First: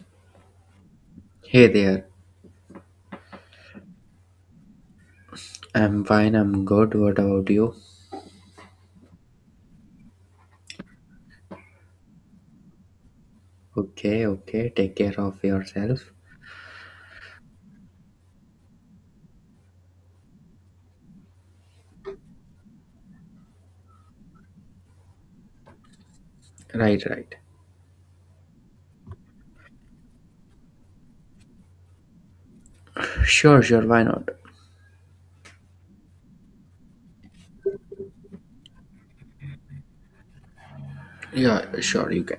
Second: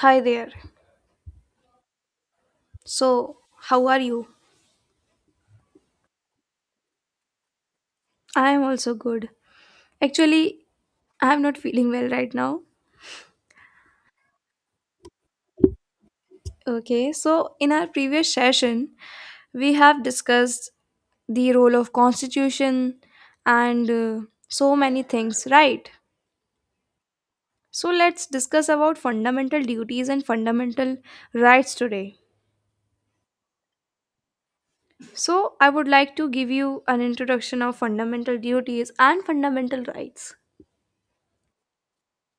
Hi there. Hey there. So, how are you? I'm fine, I'm good. What about you? I am also good. Actually, I am not feeling well right now. Okay, okay. Take care of yourself. Okay, so in our previous session, we have discussed the role of constitution and so many things, right? Right, right. So, let's discuss about fundamental duties and fundamental rights today. Sure, sure. Why not? So, I would like to give you an introduction of fundamental duties and fundamental rights. Yeah, sure, you can.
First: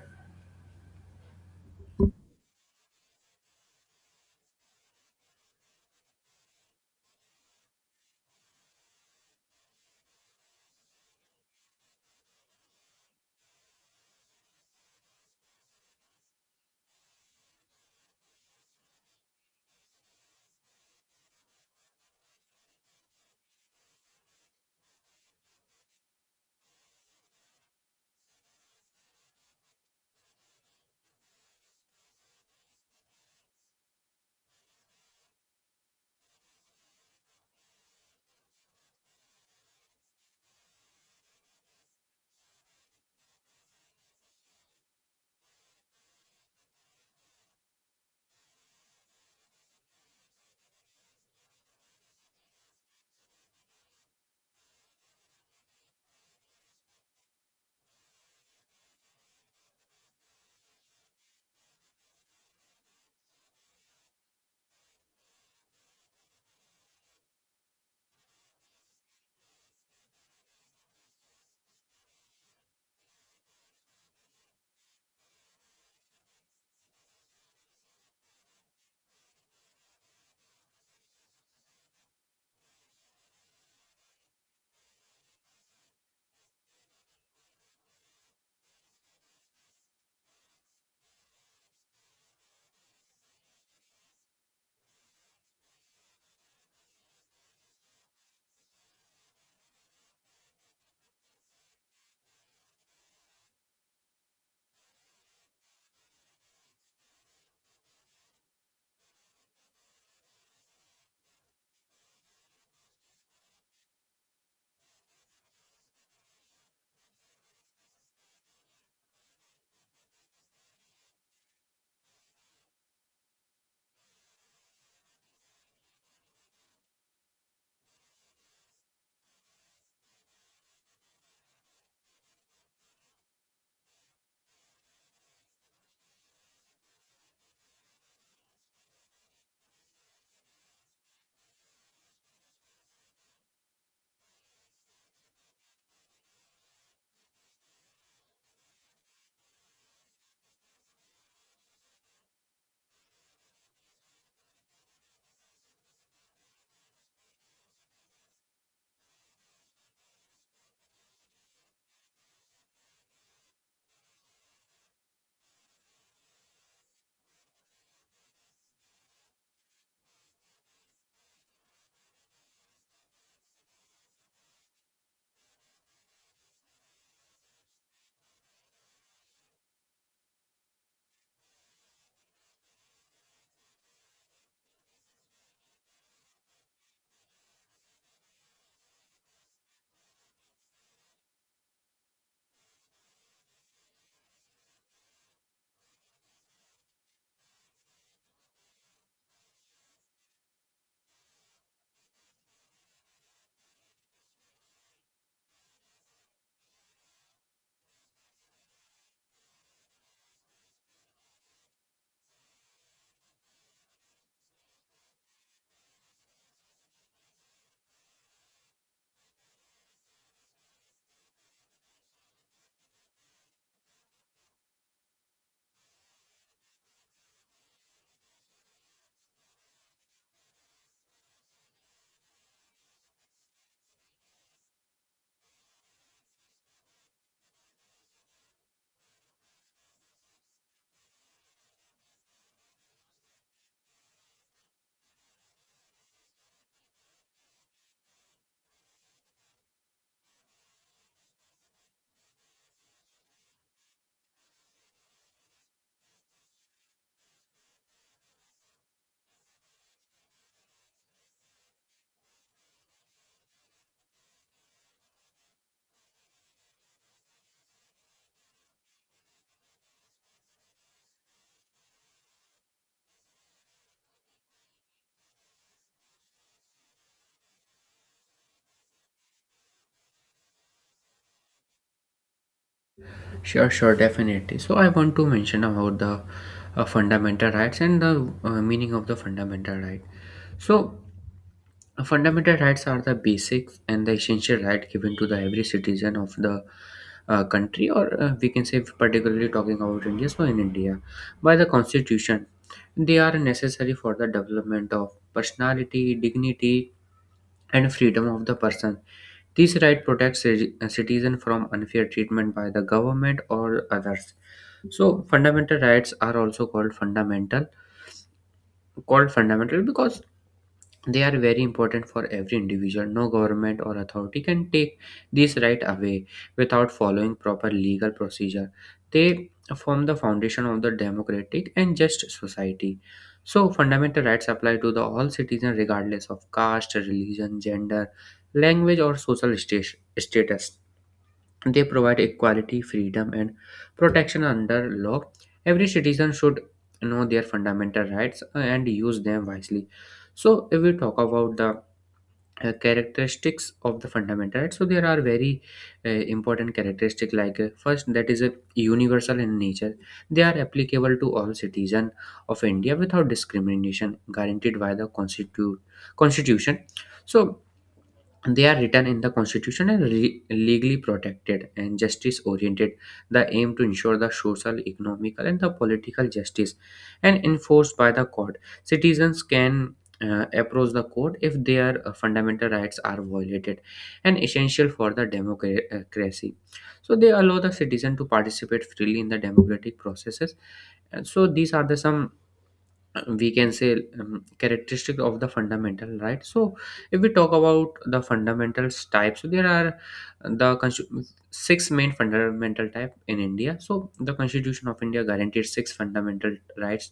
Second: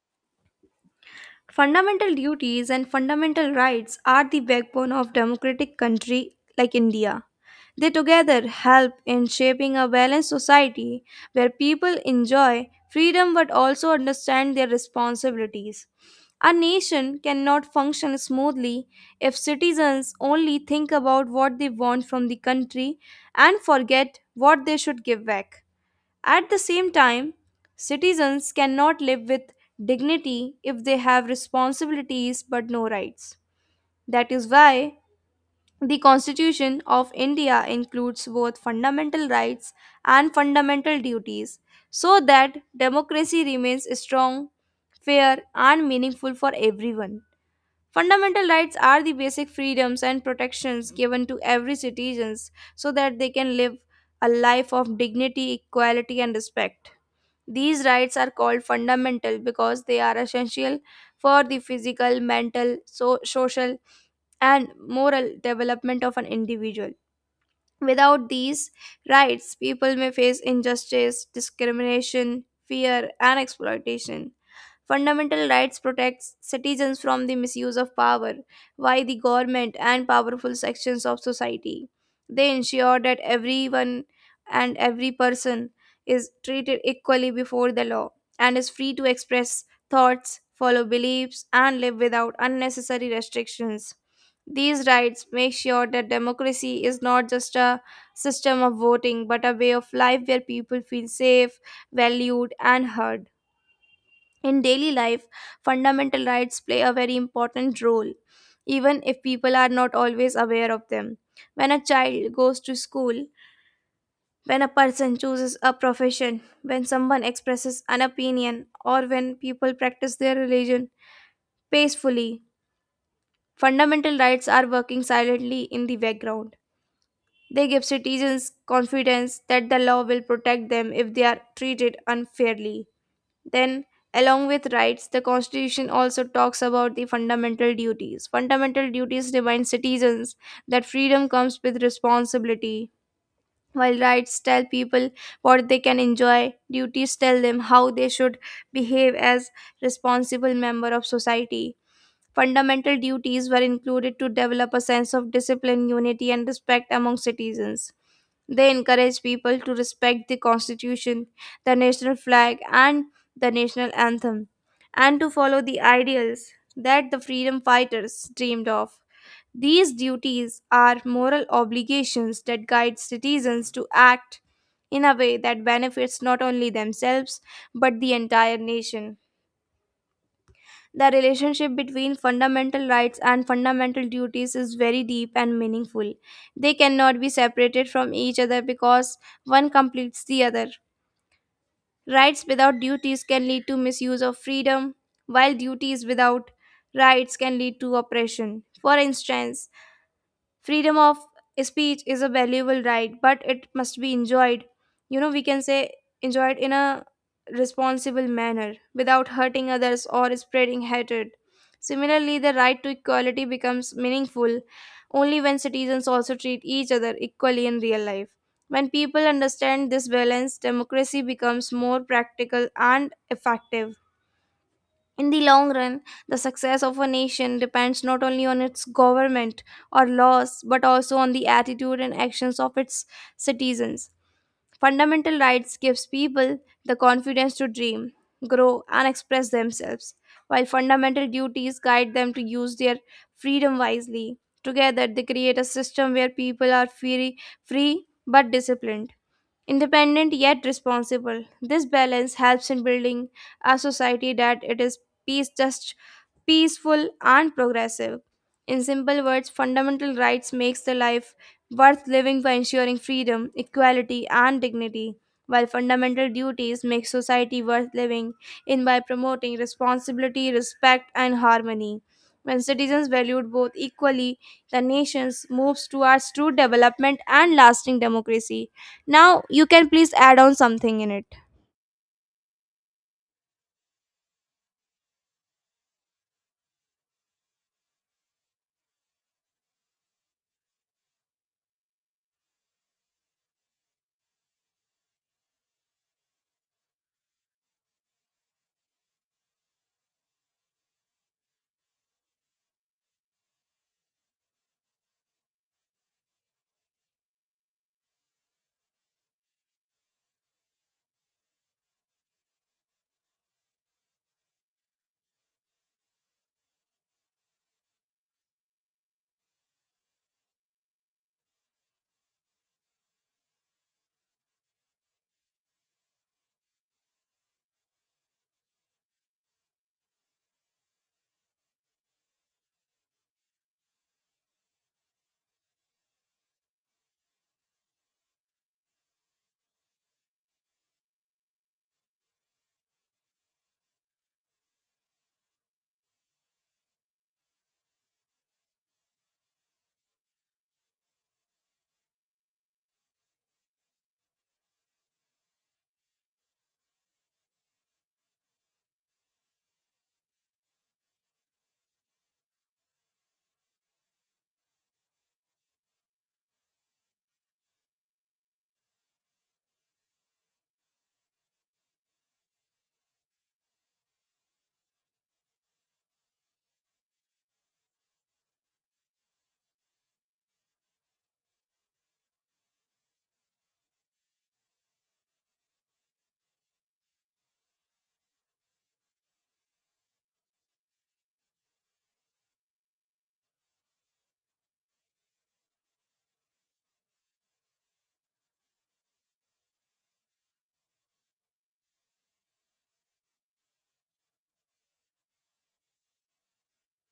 Fundamental duties and fundamental rights are the backbone of democratic country like India. They together help in shaping a balanced society where people enjoy freedom but also understand their responsibilities. A nation cannot function smoothly if citizens only think about what they want from the country and forget what they should give back. At the same time, citizens cannot live with dignity if they have responsibilities but no rights. That is why the Constitution of India includes both fundamental rights and fundamental duties so that democracy remains strong, fair, and meaningful for everyone. Fundamental rights are the basic freedoms and protections given to every citizen so that they can live a life of dignity, equality, and respect. These rights are called fundamental because they are essential for the physical, mental, social, and moral development of an individual. Without these rights, people may face injustice, discrimination, fear, and exploitation. Fundamental rights protects citizens from the misuse of power by the government and powerful sections of society. They ensure that everyone and every person is treated equally before the law and is free to express thoughts, follow beliefs, and live without unnecessary restrictions. These rights make sure that democracy is not just a system of voting but a way of life where people feel safe, valued, and heard. In daily life, fundamental rights play a very important role, even if people are not always aware of them. When a child goes to school, when a person chooses a profession, when someone expresses an opinion, or when people practice their religion peacefully, fundamental rights are working silently in the background. They give citizens confidence that the law will protect them if they are treated unfairly. Then, along with rights, the Constitution also talks about the fundamental duties. Fundamental duties remind citizens that freedom comes with responsibility. While rights tell people what they can enjoy, duties tell them how they should behave as responsible member of society. Fundamental duties were included to develop a sense of discipline, unity, and respect among citizens. They encourage people to respect the Constitution, the national flag, and the national anthem, and to follow the ideals that the freedom fighters dreamed of. These duties are moral obligations that guide citizens to act in a way that benefits not only themselves but the entire nation. The relationship between fundamental rights and fundamental duties is very deep and meaningful. They cannot be separated from each other because one completes the other. Rights without duties can lead to misuse of freedom, while duties without rights can lead to oppression. For instance, freedom of speech is a valuable right, but it must be enjoyed, we can say, enjoyed in a responsible manner without hurting others or spreading hatred. Similarly, the right to equality becomes meaningful only when citizens also treat each other equally in real life. When people understand this balance, democracy becomes more practical and effective. In the long run, the success of a nation depends not only on its government or laws, but also on the attitude and actions of its citizens. Fundamental rights gives people the confidence to dream, grow, and express themselves, while fundamental duties guide them to use their freedom wisely. Together, they create a system where people are free but disciplined. Independent yet responsible. This balance helps in building a society that it is peace just peaceful and progressive. In simple words, fundamental rights makes the life worth living by ensuring freedom, equality and dignity, while fundamental duties make society worth living in by promoting responsibility, respect and harmony. When citizens valued both equally, the nations moves towards true development and lasting democracy. Now you can please add on something in it. Sure, sure, definitely. So, I want to mention about the fundamental rights and the meaning of the fundamental right. So, fundamental rights are the basics and the essential right given to the every citizen of the country, or we can say, particularly talking about India, so in India, by the constitution, they are necessary for the development of personality, dignity, and freedom of the person. This right protects citizen from unfair treatment by the government or others. So fundamental rights are also called fundamental because they are very important for every individual. No government or authority can take these right away without following proper legal procedure. They form the foundation of the democratic and just society. So, fundamental rights apply to the all citizens regardless of caste, religion, gender, language, or status. They provide equality, freedom, and protection under law. Every citizen should know their fundamental rights and use them wisely. So, if we talk about the characteristics of the fundamental rights, so there are very important characteristics like first that is universal in nature. They are applicable to all citizens of India without discrimination, guaranteed by the constitution. So, they are written in the constitution and legally protected and justice oriented, the aim to ensure the social, economical, and the political justice, and enforced by the court. Citizens can approach the court if their fundamental rights are violated, and essential for the democracy, so they allow the citizen to participate freely in the democratic processes. And so these are the some, we can say, characteristic of the fundamental right. So if we talk about the fundamentals type, so there are the six main fundamental type in India. So the constitution of India guaranteed six fundamental rights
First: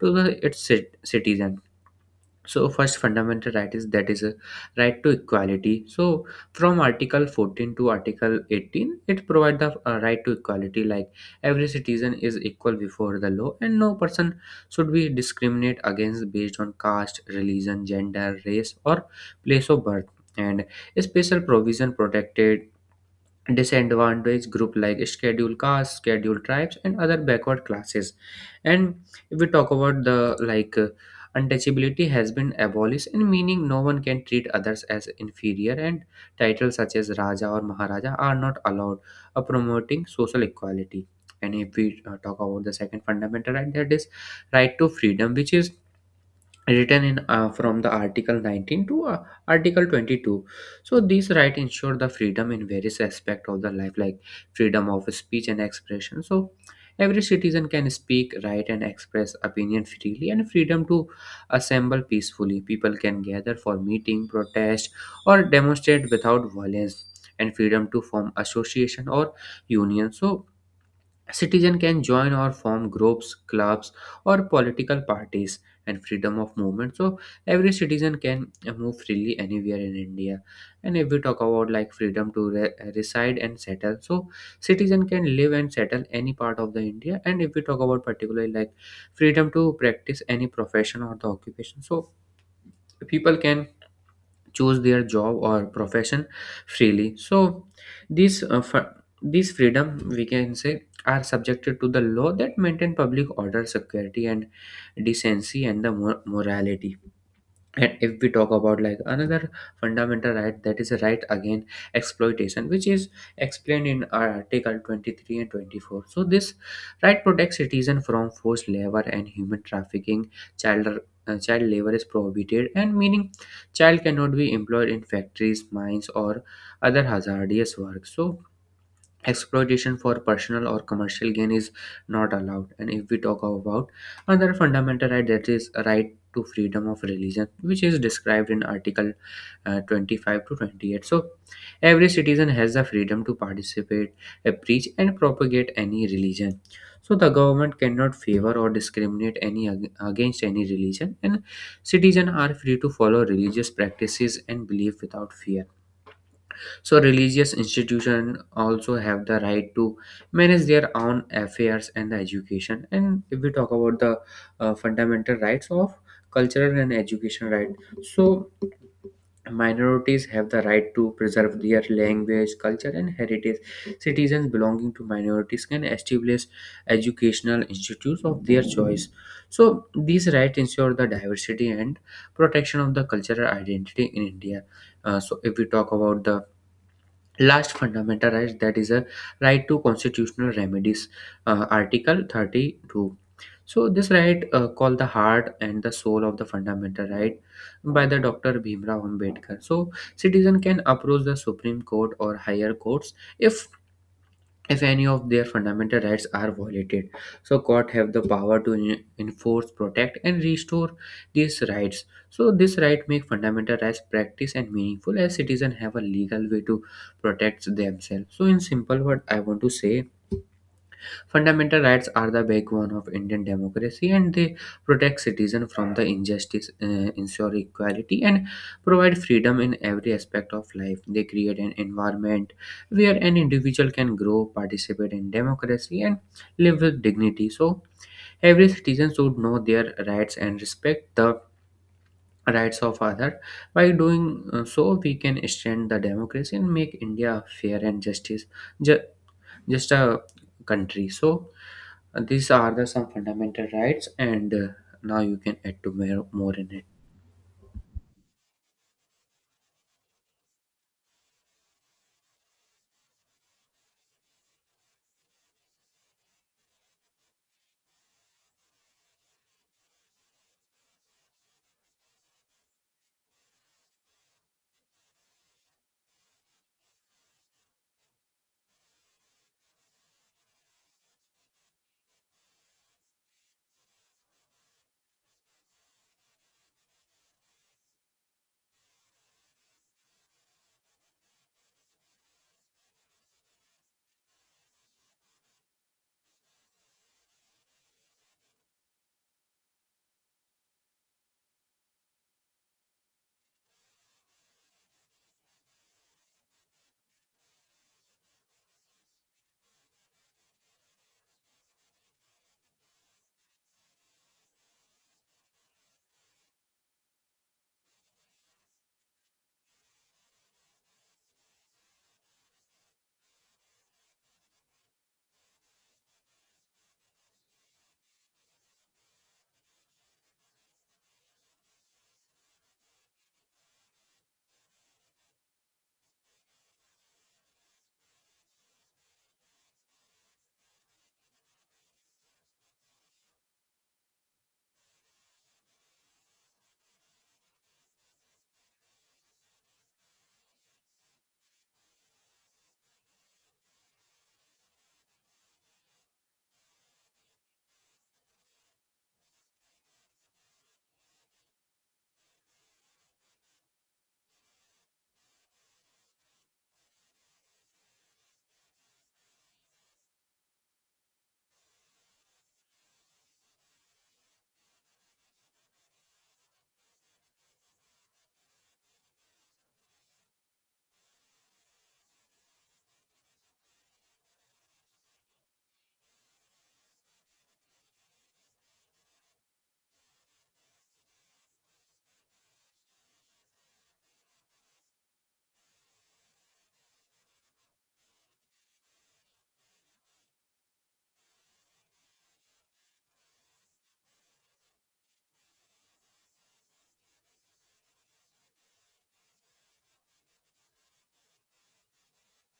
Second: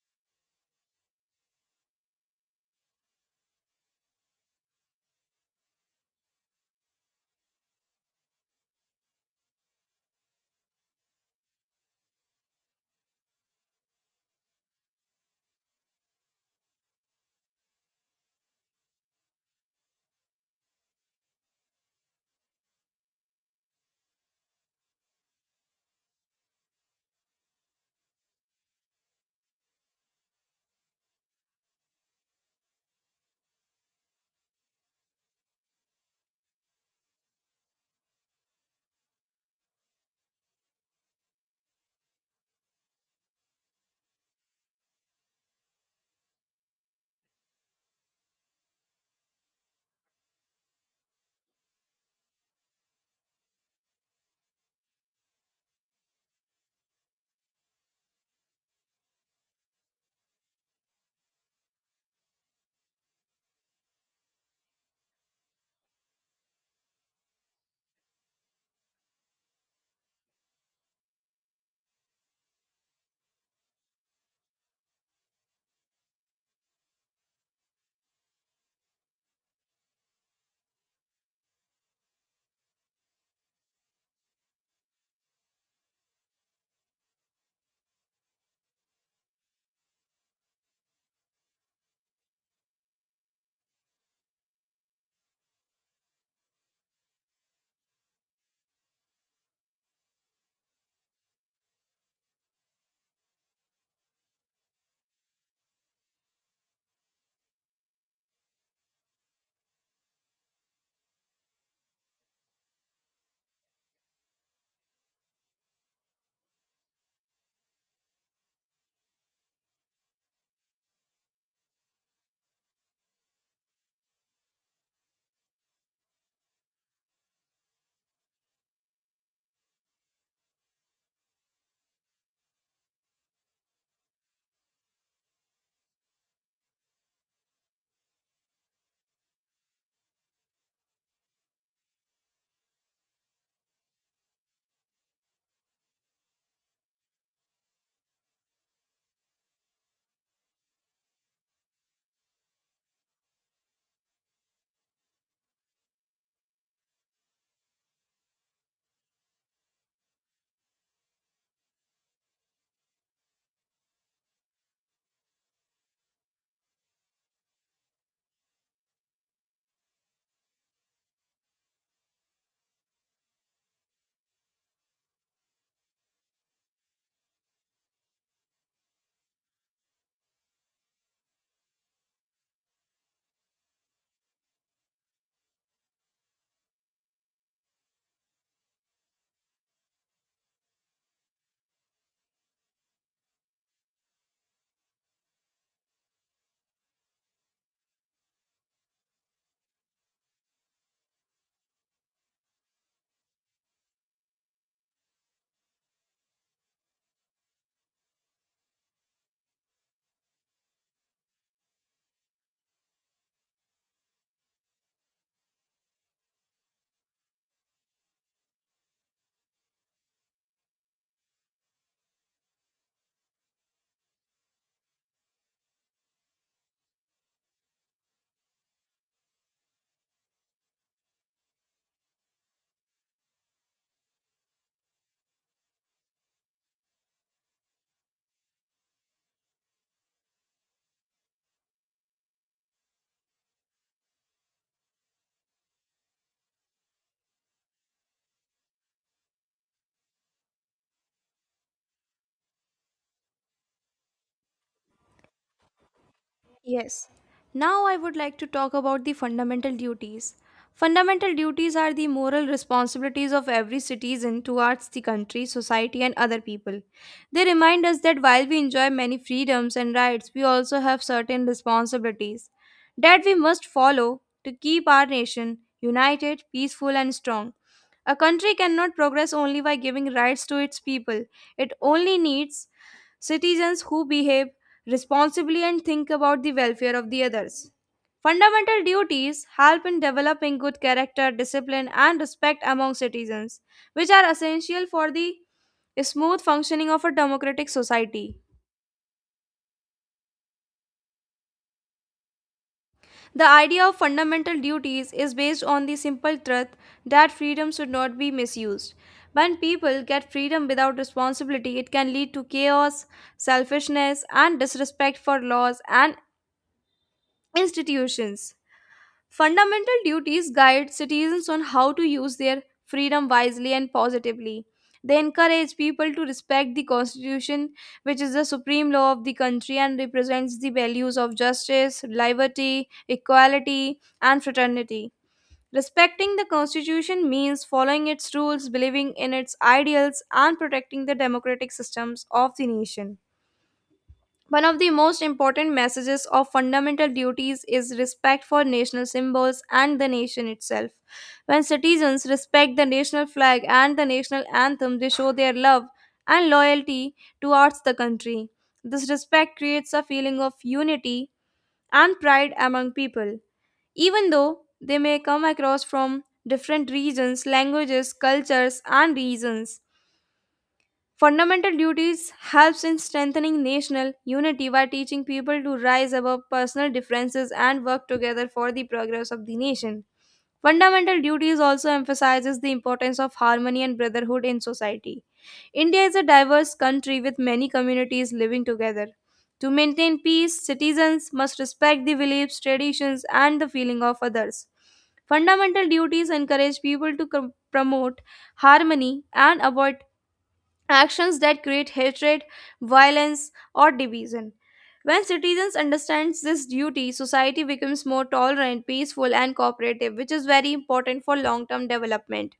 to the its citizens. So first fundamental right is that is a right to equality. So from article 14 to article 18, it provides the right to equality, like every citizen is equal before the law and no person should be discriminate against based on caste, religion, gender, race, or place of birth. And a special provision protected disadvantaged group like scheduled castes, scheduled tribes, and other backward classes. And if we talk about the, like, untouchability has been abolished in meaning no one can treat others as inferior, and titles such as raja or maharaja are not allowed, promoting social equality. And if we talk about the second fundamental right, that is right to freedom, which is written in, from the article 19 to article 22. So these rights ensure the freedom in various aspects of the life, like freedom of speech and expression, so every citizen can speak, write, and express opinion freely. And freedom to assemble peacefully, people can gather for meeting, protest, or demonstrate without violence. And freedom to form association or union, so citizen can join or form groups, clubs, or political parties. And freedom of movement. So every citizen can move freely anywhere in India. And if we talk about like freedom to reside and settle, so citizen can live and settle any part of the India. And if we talk about particularly like freedom to practice any profession or the occupation, so people can choose their job or profession freely. So this uh, fr- this freedom, we can say, are subjected to the law that maintain public order, security, and decency, and the morality. And if we talk about like another fundamental right, that is a right against exploitation, which is explained in our article 23 and 24. So this right protects citizens from forced labor and human trafficking. child Child labor is prohibited, and meaning child cannot be employed in factories, mines, or other hazardous work. So exploitation for personal or commercial gain is not allowed. And if we talk about another fundamental right, that is a right to freedom of religion, which is described in Article 25 to 28. So every citizen has the freedom to participate, preach, and propagate any religion. So the government cannot favor or discriminate any against any religion, and citizens are free to follow religious practices and belief without fear. So religious institutions also have the right to manage their own affairs and the education. And if we talk about the fundamental rights of cultural and education right, so minorities have the right to preserve their language, culture, and heritage. Citizens belonging to minorities can establish educational institutes of their choice. So these rights ensure the diversity and protection of the cultural identity in India. So if we talk about the last fundamental right, that is a right to constitutional remedies, Article 32. So this right called the heart and the soul of the fundamental right by the Dr. Bhimrao Ambedkar. So citizen can approach the Supreme Court or higher courts if any of their fundamental rights are violated. So court have the power to enforce, protect, and restore these rights. So this right make fundamental rights practice and meaningful, as citizens have a legal way to protect themselves. So in simple word I want to say, fundamental rights are the backbone of Indian democracy, and they protect citizens from the injustice, ensure equality, and provide freedom in every aspect of life. They create an environment where an individual can grow, participate in democracy, and live with dignity. So, every citizen should know their rights and respect the rights of others. By doing so, we can strengthen the democracy and make India a fair and ju- just a country. So, and these are the some fundamental rights, and now you can add more in it. Yes. Now I would like to talk about the fundamental duties. Fundamental duties are the moral responsibilities of every citizen towards the country, society, and other people. They remind us that while we enjoy many freedoms and rights, we also have certain responsibilities that we must follow to keep our nation united, peaceful, and strong. A country cannot progress only by giving rights to its people, it only needs citizens who behave responsibly and think about the welfare of the others. Fundamental duties help in developing good character, discipline, and respect among citizens, which are essential for the smooth functioning of a democratic society. The idea of fundamental duties is based on the simple truth that freedom should not be misused. When people get freedom without responsibility, it can lead to chaos, selfishness, and disrespect for laws and institutions. Fundamental duties guide citizens on how to use their freedom wisely and positively. They encourage people to respect the Constitution, which is the supreme law of the country and represents the values of justice, liberty, equality, and fraternity. Respecting the Constitution means following its rules, believing in its ideals, and protecting the democratic systems of the nation. One of the most important messages of fundamental duties is respect for national symbols and the nation itself. When citizens respect the national flag and the national anthem, they show their love and loyalty towards the country. This respect creates a feeling of unity and pride among people, even though they may come across from different regions, languages, cultures, and reasons. Fundamental duties helps in strengthening national unity by teaching people to rise above personal differences and work together for the progress of the nation. Fundamental duties also emphasizes the importance of harmony and brotherhood in society. India is a diverse country with many communities living together. To maintain peace, citizens must respect the beliefs, traditions, and the feeling of others. Fundamental duties encourage people to promote harmony and avoid actions that create hatred, violence, or division. When citizens understand this duty, society becomes more tolerant, peaceful, and cooperative, which is very important for long term development.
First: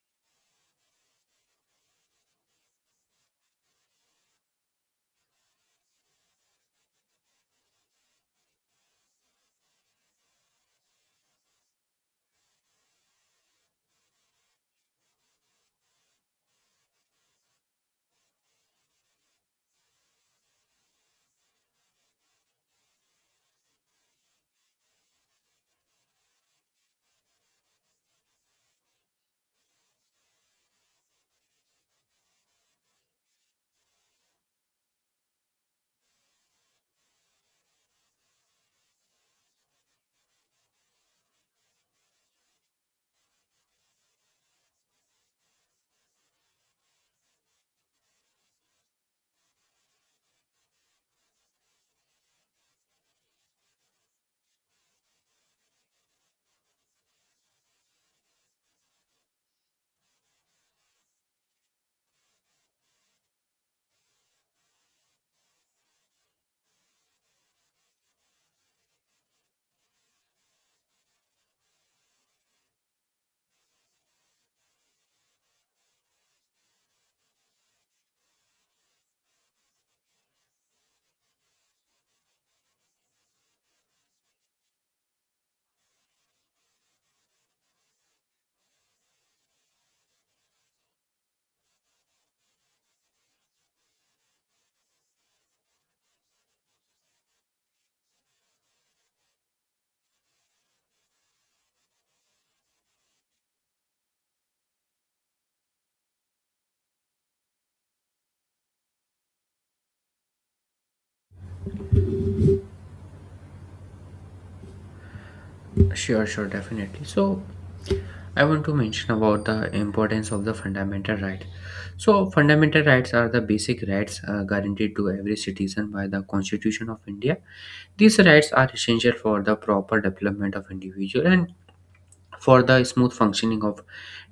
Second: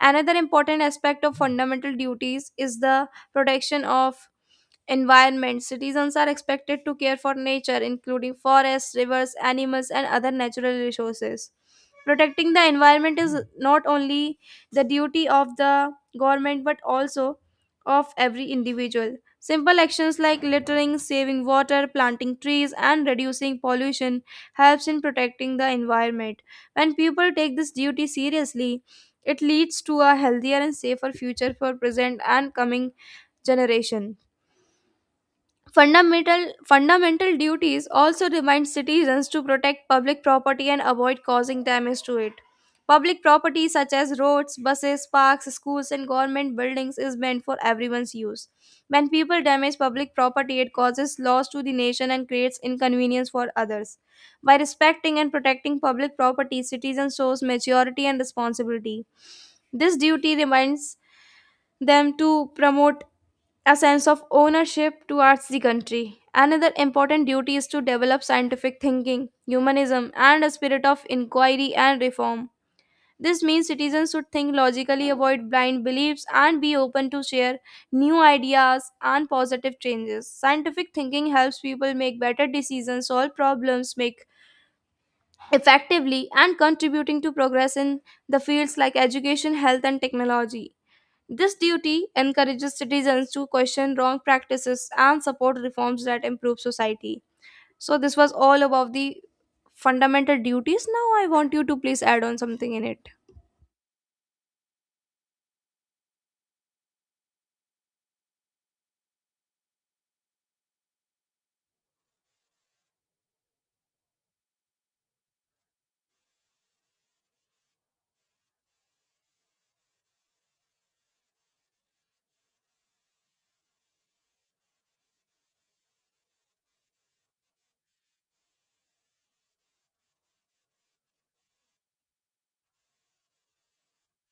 Another important aspect of fundamental duties is the protection of environment, citizens are expected to care for nature, including forests, rivers, animals, and other natural resources. Protecting the environment is not only the duty of the government but also of every individual. Simple actions like littering, saving water, planting trees, and reducing pollution helps in protecting the environment. When people take this duty seriously, it leads to a healthier and safer future for present and coming generation. Fundamental duties also remind citizens to protect public property and avoid causing damage to it. Public property such as roads, buses, parks, schools, and government buildings is meant for everyone's use. When people damage public property, it causes loss to the nation and creates inconvenience for others. By respecting and protecting public property, citizens shows maturity and responsibility. This duty reminds them to promote a sense of ownership towards the country. Another important duty is to develop scientific thinking, humanism, and a spirit of inquiry and reform. This means citizens should think logically, avoid blind beliefs, and be open to share new ideas and positive changes. Scientific thinking helps people make better decisions, solve problems, make effectively, and contributing to progress in the fields like education, health, and technology. This duty encourages citizens to question wrong practices and support reforms that improve society. So, this was all about the fundamental duties. Now, I want you to please add on something in it. Sure, sure, definitely. So, I want to mention about the importance of the fundamental right. So, fundamental rights are the basic rights guaranteed to every citizen by the Constitution of India. These rights are essential for the proper development of individual and for the smooth functioning of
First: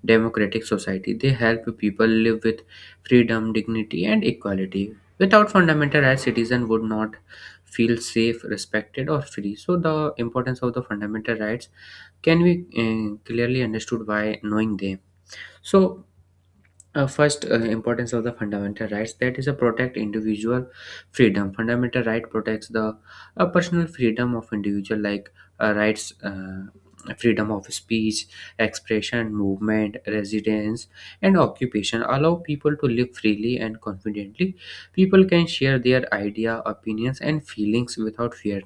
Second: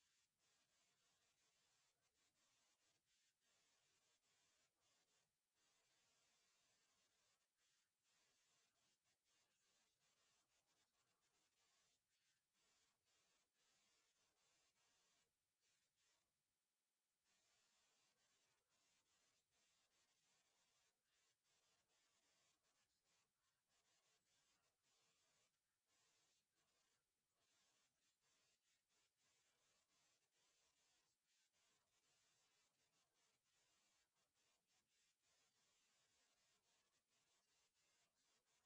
democratic society. They help people live with freedom, dignity, and equality. Without fundamental rights, citizens would not feel safe, respected, or free. So, the importance of the fundamental rights can be clearly understood by knowing them. So, first, importance of the fundamental rights, that is a protect individual freedom. Fundamental right protects the personal freedom of individual, like rights, freedom of speech, expression, movement, residence, and occupation. Allow people to live freely and confidently. People can share their idea, opinions, and feelings without fear.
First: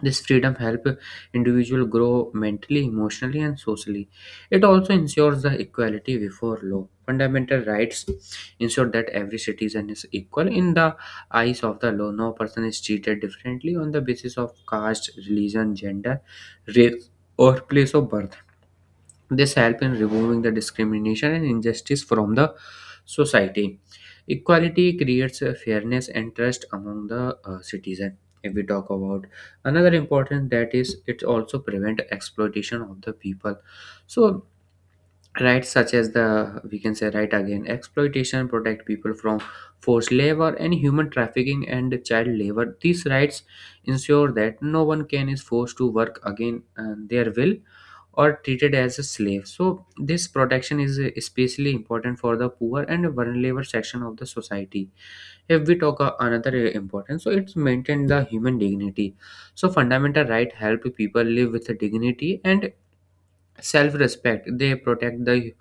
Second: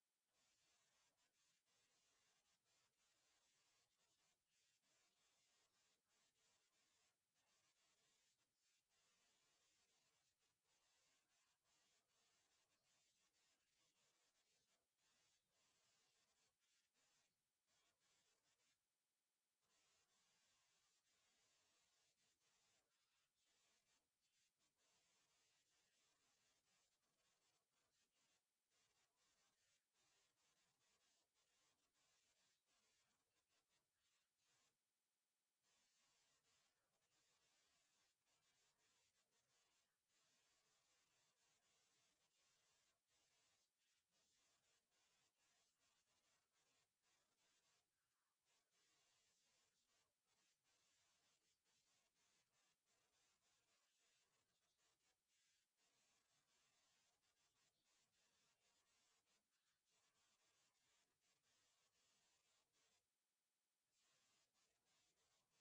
This freedom helps individual grow mentally, emotionally, and socially. It also ensures the equality before law. Fundamental rights ensure that every citizen is equal in the eyes of the law. No person is treated differently on the basis of caste, religion, gender, race, or place of birth. This help in removing the discrimination and injustice from the society. Equality creates a fairness and trust among the citizen. If we talk about another important, that is, it also prevent exploitation of the people. So rights such as the, we can say, right again exploitation protect people from forced labor and human trafficking and child labor. These rights ensure that no one can is forced to work again their will or treated as a slave. So this protection is especially important for the poor and vulnerable section of the society. If we talk another important, so it's maintain the human dignity. So fundamental right help people live with dignity and self-respect. They protect the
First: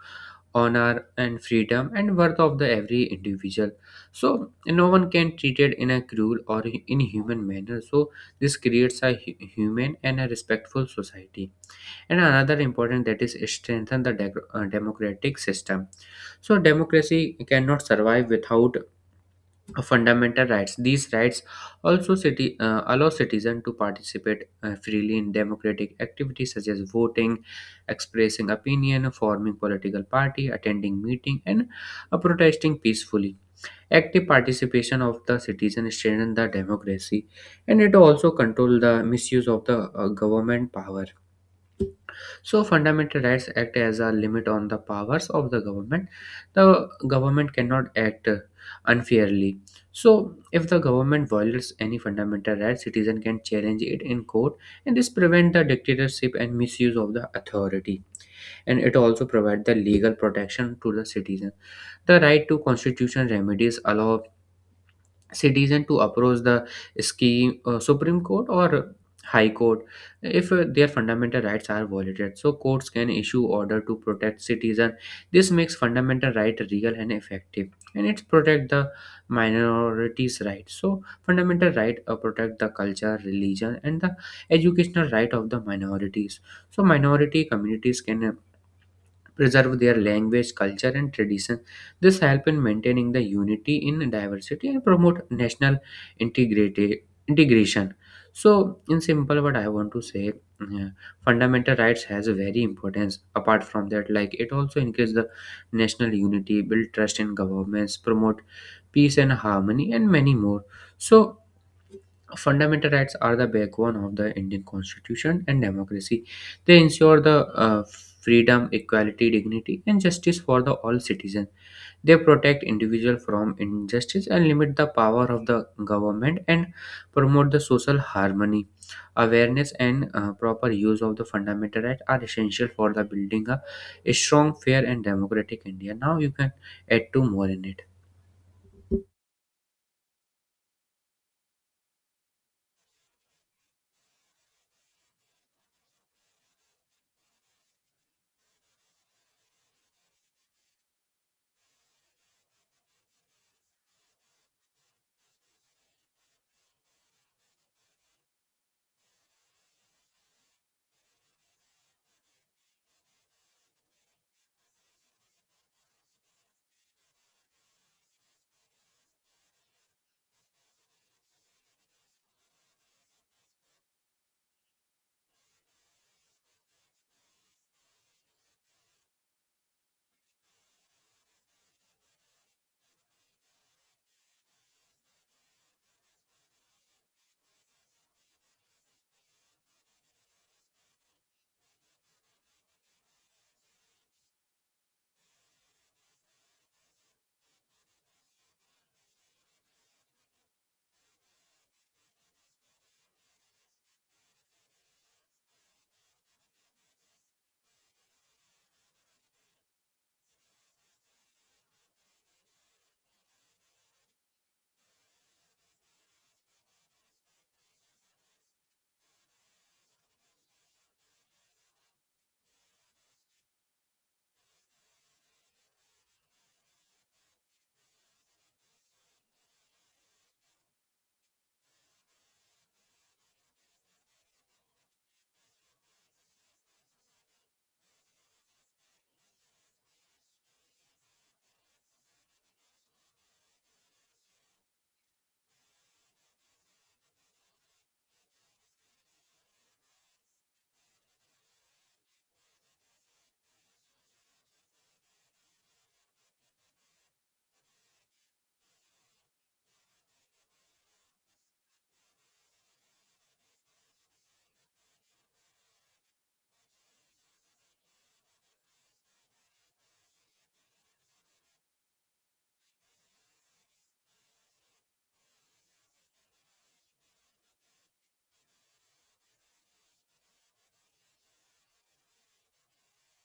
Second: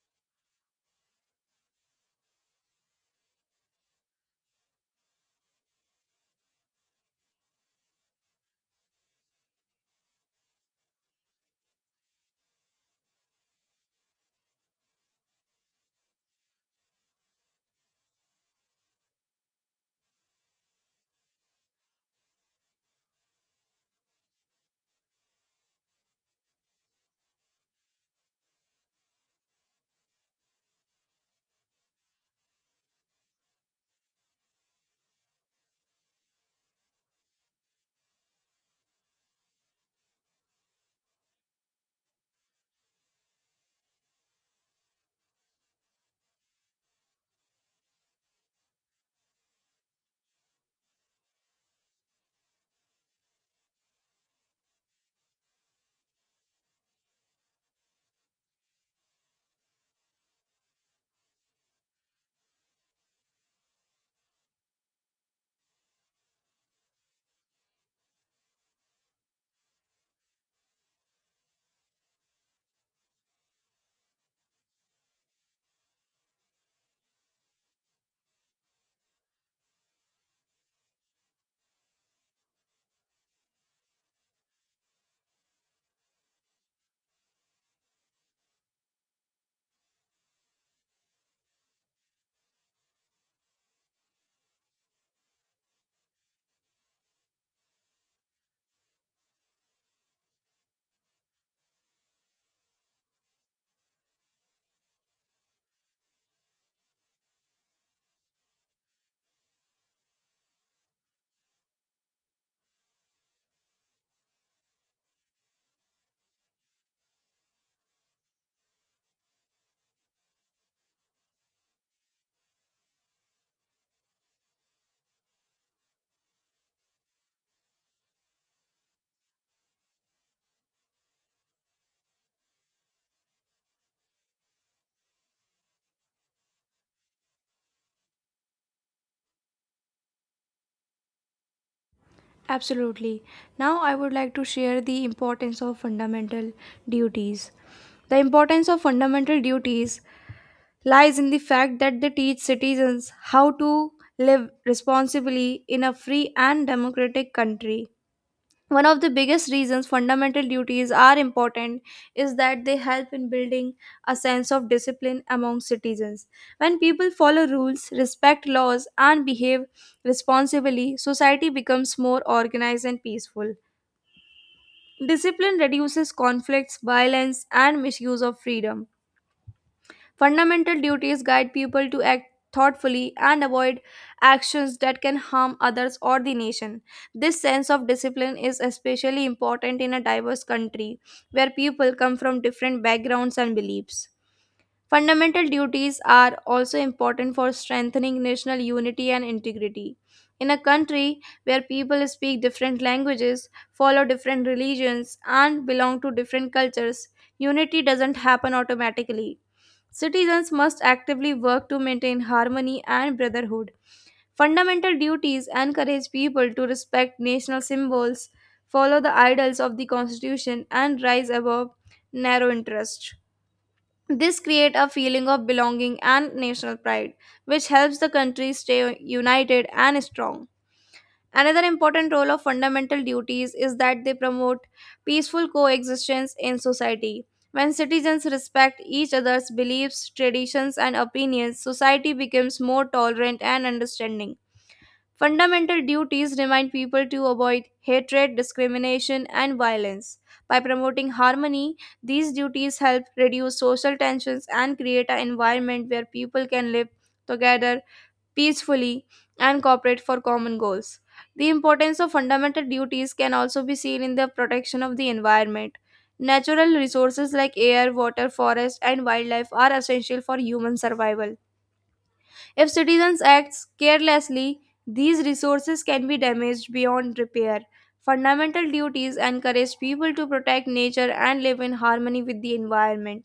honor and freedom and worth of the every individual. So no one can treated in a cruel or inhuman manner. So this creates a human and a respectful society. And another important, that is strengthen the democratic system. So democracy cannot survive without of fundamental rights. These rights also allow citizens to participate freely in democratic activities such as voting, expressing opinion, forming political party, attending meeting, and protesting peacefully. Active participation of the citizens strengthens the democracy, and it also controls the misuse of the government power. So, fundamental rights act as a limit on the powers of the government. The government cannot act unfairly. So, if the government violates any fundamental right, citizen can challenge it in court, and this prevent the dictatorship and misuse of the authority. And it also provides the legal protection to the citizen. The right to constitutional remedies allow citizen to approach the scheme supreme court or high court if their fundamental rights are violated. So courts can issue order to protect citizen. This makes fundamental right real and effective, and it protect the minorities rights. So fundamental right protect the culture, religion, and the educational right of the minorities. So minority communities can preserve their language, culture, and tradition. This help in maintaining the unity in diversity and promote national integration. So, in simple, what I want to say, uh, fundamental rights has a very importance. Apart from that, like it also increase the national unity, build trust in governments, promote peace and harmony, and many more. So, fundamental rights are the backbone of the Indian Constitution and democracy. They ensure the freedom, equality, dignity, and justice for the all citizens. They protect individual from injustice and limit the power of the government and promote the social harmony. Awareness and proper use of the fundamental rights are essential for the building a strong, fair, and democratic India. Now you can add two more in it. Absolutely. Now, I would like to share the importance of fundamental duties. The importance of fundamental duties lies in the fact that they teach citizens how to live responsibly in a free and democratic country. One of the biggest reasons fundamental duties are important is that they help in building a sense of discipline among citizens. When people follow rules, respect laws, and behave responsibly, society becomes more organized and peaceful. Discipline reduces conflicts, violence, and misuse of freedom. Fundamental duties guide people to act thoughtfully and avoid actions that can harm others or the nation. This sense of discipline is especially important in a diverse country where people come from different backgrounds and beliefs. Fundamental duties are also important for strengthening national unity and integrity. In a country where people speak different languages, follow different religions, and belong to different cultures, unity doesn't happen automatically. Citizens must actively work to maintain harmony and brotherhood. Fundamental duties encourage people to respect national symbols, follow the ideals of the constitution, and rise above narrow interests. This creates a feeling of belonging and national pride, which helps the country stay united and strong. Another important role of fundamental duties is that they promote peaceful coexistence in society. When citizens respect each other's beliefs, traditions, and opinions, society becomes more tolerant and understanding. Fundamental duties remind people to avoid hatred, discrimination, and violence. By promoting harmony, these duties help reduce social tensions and create an environment where people can live together peacefully and cooperate for common goals. The importance of fundamental duties can also be seen in the protection of the environment. Natural resources like air, water, forest, and wildlife are essential for human survival. If citizens act carelessly, these resources can be damaged beyond repair. Fundamental duties encourage people to protect nature and live in harmony with the environment.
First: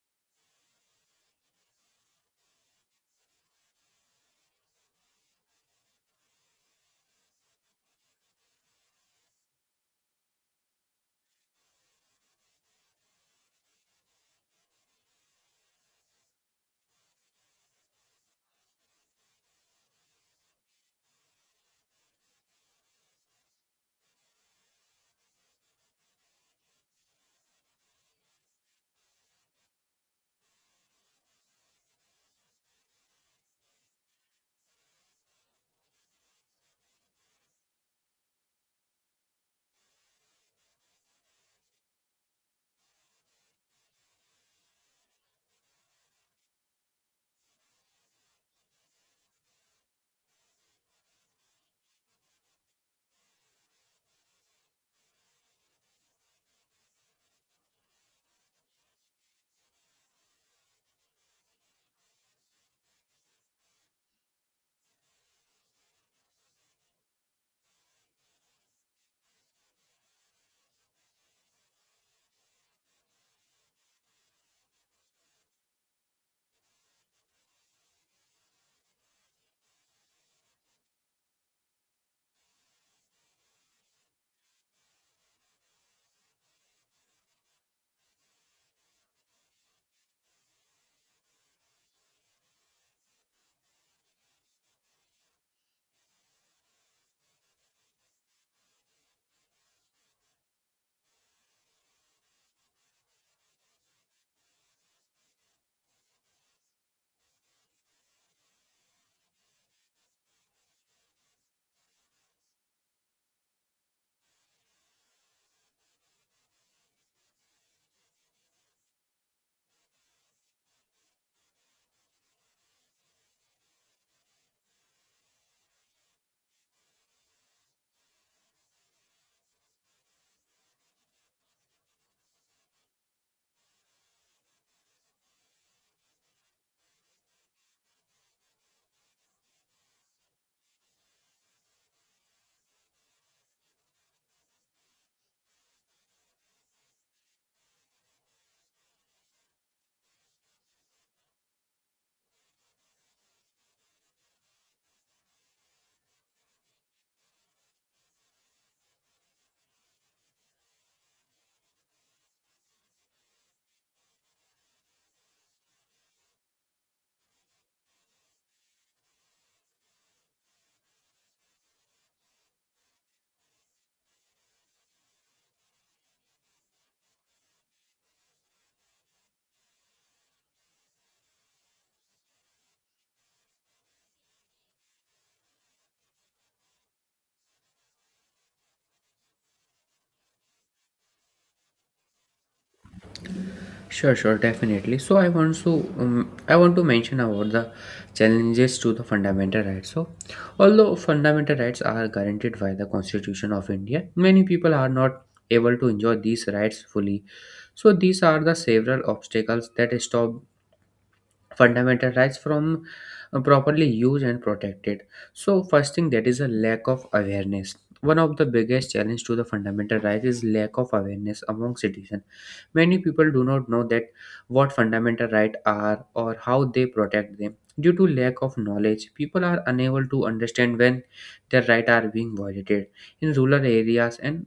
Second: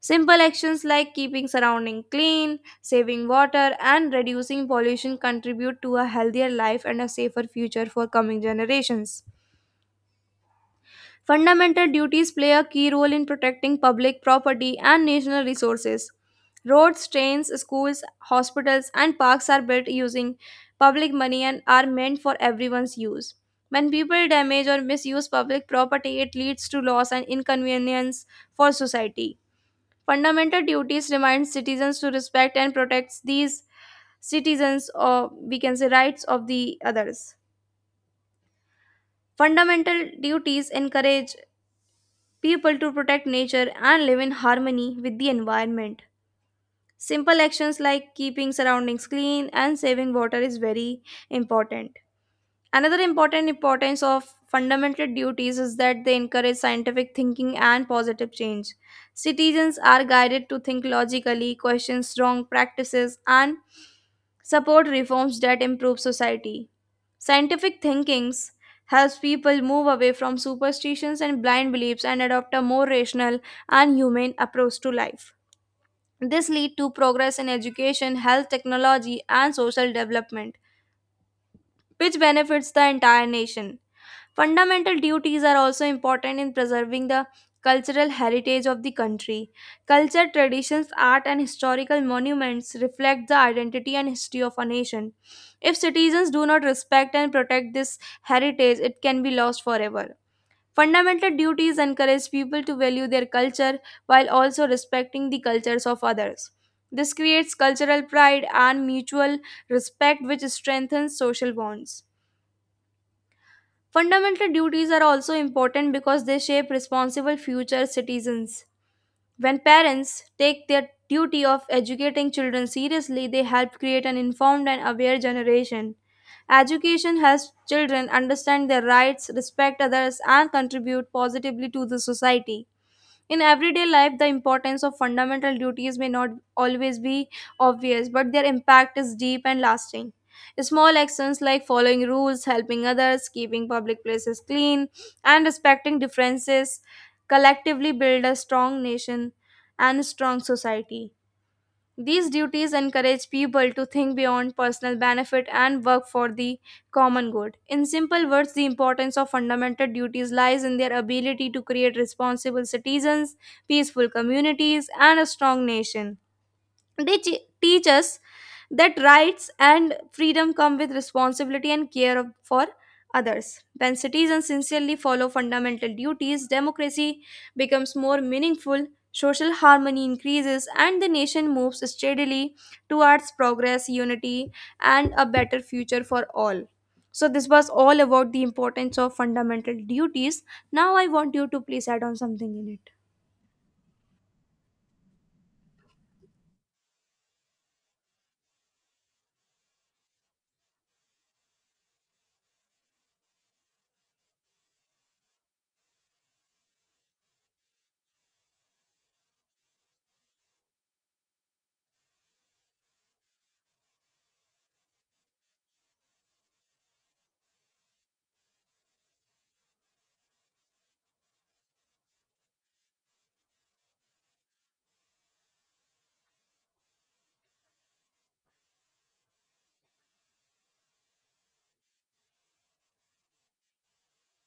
Simple actions like keeping surrounding clean, saving water and reducing pollution contribute to a healthier life and a safer future for coming generations. Fundamental duties play a key role in protecting public property and national resources. Roads, trains, schools, hospitals and parks are built using public money and are meant for everyone's use. When people damage or misuse public property, it leads to loss and inconvenience for society. Fundamental duties remind citizens to respect and protect these citizens or we can say rights of the others. Fundamental duties encourage people to protect nature and live in harmony with the environment. Simple actions like keeping surroundings clean and saving water is very important. Another important importance of fundamental duties is that they encourage scientific thinking and positive change. Citizens are guided to think logically, question wrong practices, and support reforms that improve society. Scientific thinkings helps people move away from superstitions and blind beliefs and adopt a more rational and humane approach to life. This leads to progress in education, health technology, and social development, which benefits the entire nation. Fundamental duties are also important in preserving the cultural heritage of the country. Culture, traditions, art, and historical monuments reflect the identity and history of a nation. If citizens do not respect and protect this heritage, it can be lost forever. Fundamental duties encourage people to value their culture while also respecting the cultures of others. This creates cultural pride and mutual respect, which strengthens social bonds. Fundamental duties are also important because they shape responsible future citizens. When parents take their duty of educating children seriously, they help create an informed and aware generation. Education helps children understand their rights, respect others, and contribute positively to the society. In everyday life, the importance of fundamental duties may not always be obvious, but their impact is deep and lasting. Small actions like following rules, helping others, keeping public places clean, and respecting differences collectively build a strong nation and a strong society. These duties encourage people to think beyond personal benefit and work for the common good. In simple words, the importance of fundamental duties lies in their ability to create responsible citizens, peaceful communities, and a strong nation. They teach us that rights and freedom come with responsibility and care for others. When citizens sincerely follow fundamental duties, democracy becomes more meaningful, social harmony increases, and the nation moves steadily towards progress, unity, and a better future for all. So, this was all about the importance of fundamental duties. Now, I want you to please add on something in it. Sure, sure, definitely. So I want to mention about the challenges to the fundamental rights. So, although fundamental rights are guaranteed by the Constitution of India, many people are not able to enjoy these rights fully. So these are the several obstacles that stop fundamental rights from properly used and protected. So first thing, that is a lack of awareness. One of the biggest challenge to the fundamental rights is lack of awareness among citizens. Many people do not know that what fundamental rights are or how they protect them. Due to lack of knowledge, people are unable to understand when their rights are being violated. In rural areas and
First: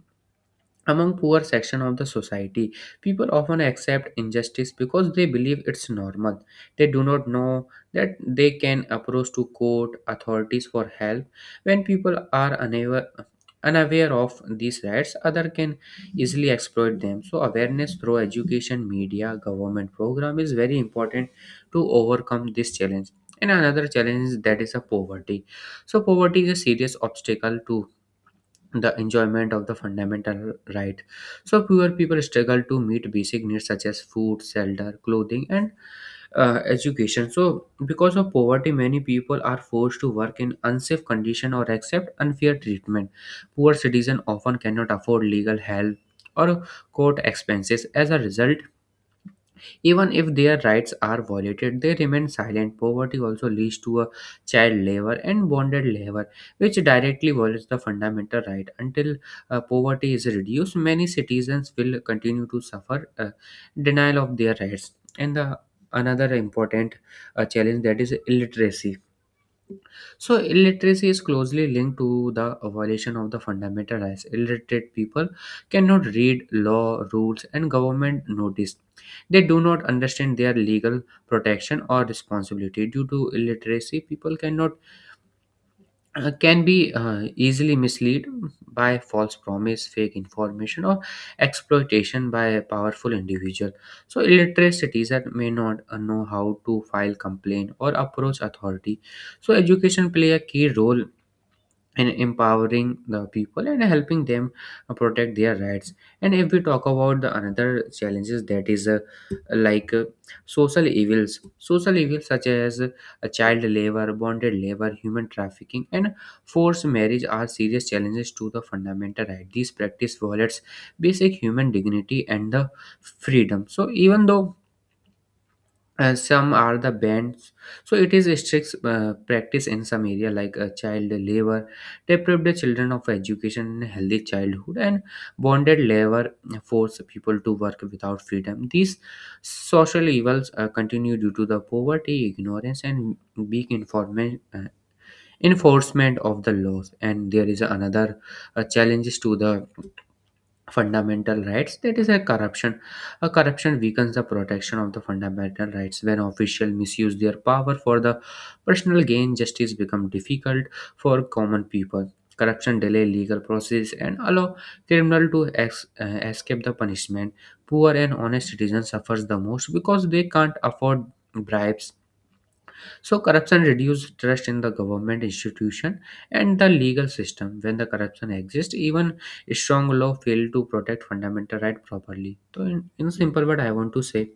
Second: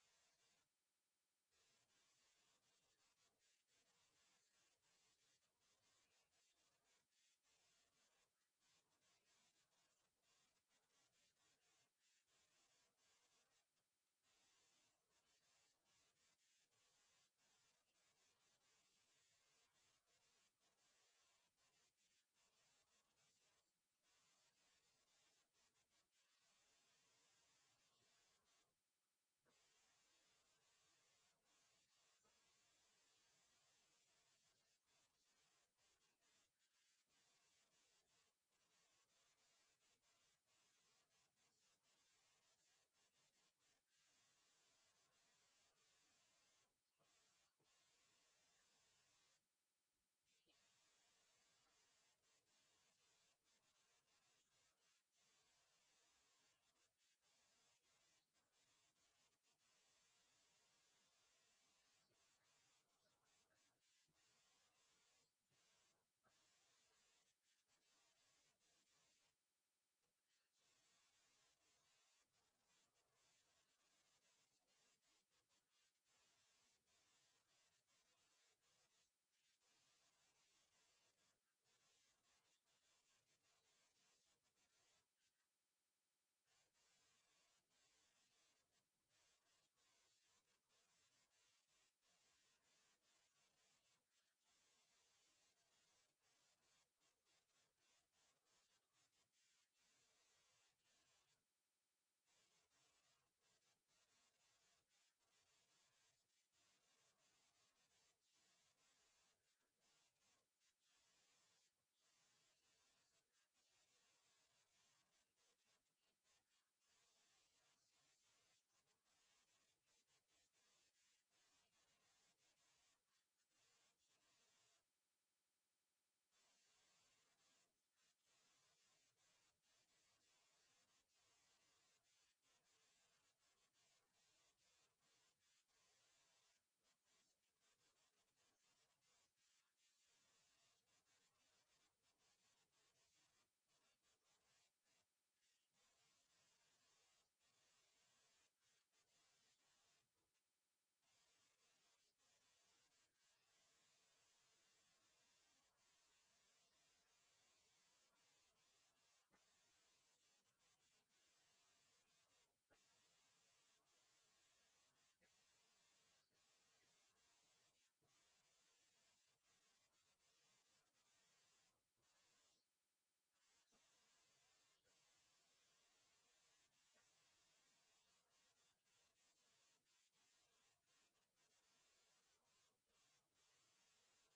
among poor section of the society, people often accept injustice because they believe it's normal. They do not know that they can approach to court authorities for help. When people are unaware of these rights, other can easily exploit them. So awareness through education, media, government program is very important to overcome this challenge. And another challenge is that is a poverty. So poverty is a serious obstacle to the enjoyment of the fundamental right. So poor people struggle to meet basic needs such as food, shelter, clothing, and education. So because of poverty, many people are forced to work in unsafe condition or accept unfair treatment. Poor citizens often cannot afford legal help or court expenses. As a result, even if their rights are violated, they remain silent. Poverty also leads to a child labor and bonded labor, which directly violates the fundamental right. Until poverty is reduced, many citizens will continue to suffer denial of their rights. And the another important challenge, that is illiteracy. So illiteracy is closely linked to the violation of the fundamental rights. Illiterate people cannot read law, rules, and government notice. They do not understand their legal protection or responsibility. Due to illiteracy, people cannot can be easily misled by false promise, fake information, or exploitation by a powerful individual. So illiterate citizens may not know how to file complaint or approach authority. So education play a key role and empowering the people and helping them protect their rights. And if we talk about the another challenges, that is like uh, social evils. Social evils such as child labor, bonded labor, human trafficking, and forced marriage are serious challenges to the fundamental right. These practice violates basic human dignity and the freedom. So even though some are the bans, so it is a strict practice in some area, like child labor deprive the children of education and a healthy childhood, and bonded labor force people to work without freedom. These social evils continue due to the poverty, ignorance, and weak enforcement of the laws. And there is another challenges to the fundamental rights, that is a corruption. A corruption weakens the protection of the fundamental rights. When officials misuse their power for the personal gain, justice becomes difficult for common people. Corruption delay legal process and allow criminal to escape the punishment. Poor and honest citizens suffers the most because they can't afford bribes. So corruption reduces trust in the government institution and the legal system. When the corruption exists, even strong law fail to protect fundamental right properly. So in simple word, I want to say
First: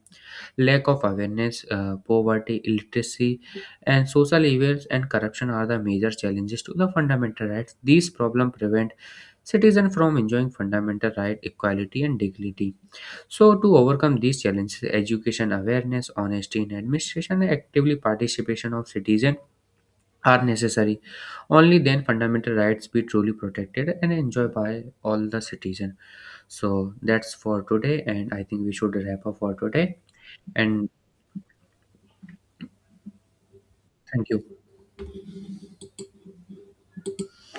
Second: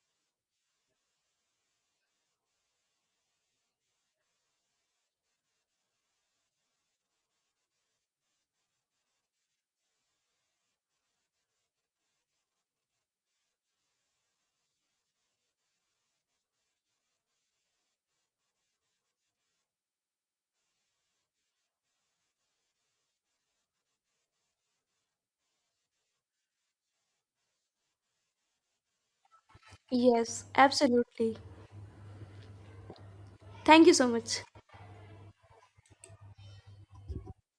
lack of awareness, poverty, illiteracy, and social evils and corruption are the major challenges to the fundamental rights. These problems prevent citizens from enjoying fundamental right, equality, and dignity. So, to overcome these challenges, education awareness, honesty in administration, and actively participation of citizens are necessary. Only then fundamental rights be truly protected and enjoyed by all the citizens. So that's for today, and I think we should wrap up for today. Yes, And absolutely. Thank you so thank much. you.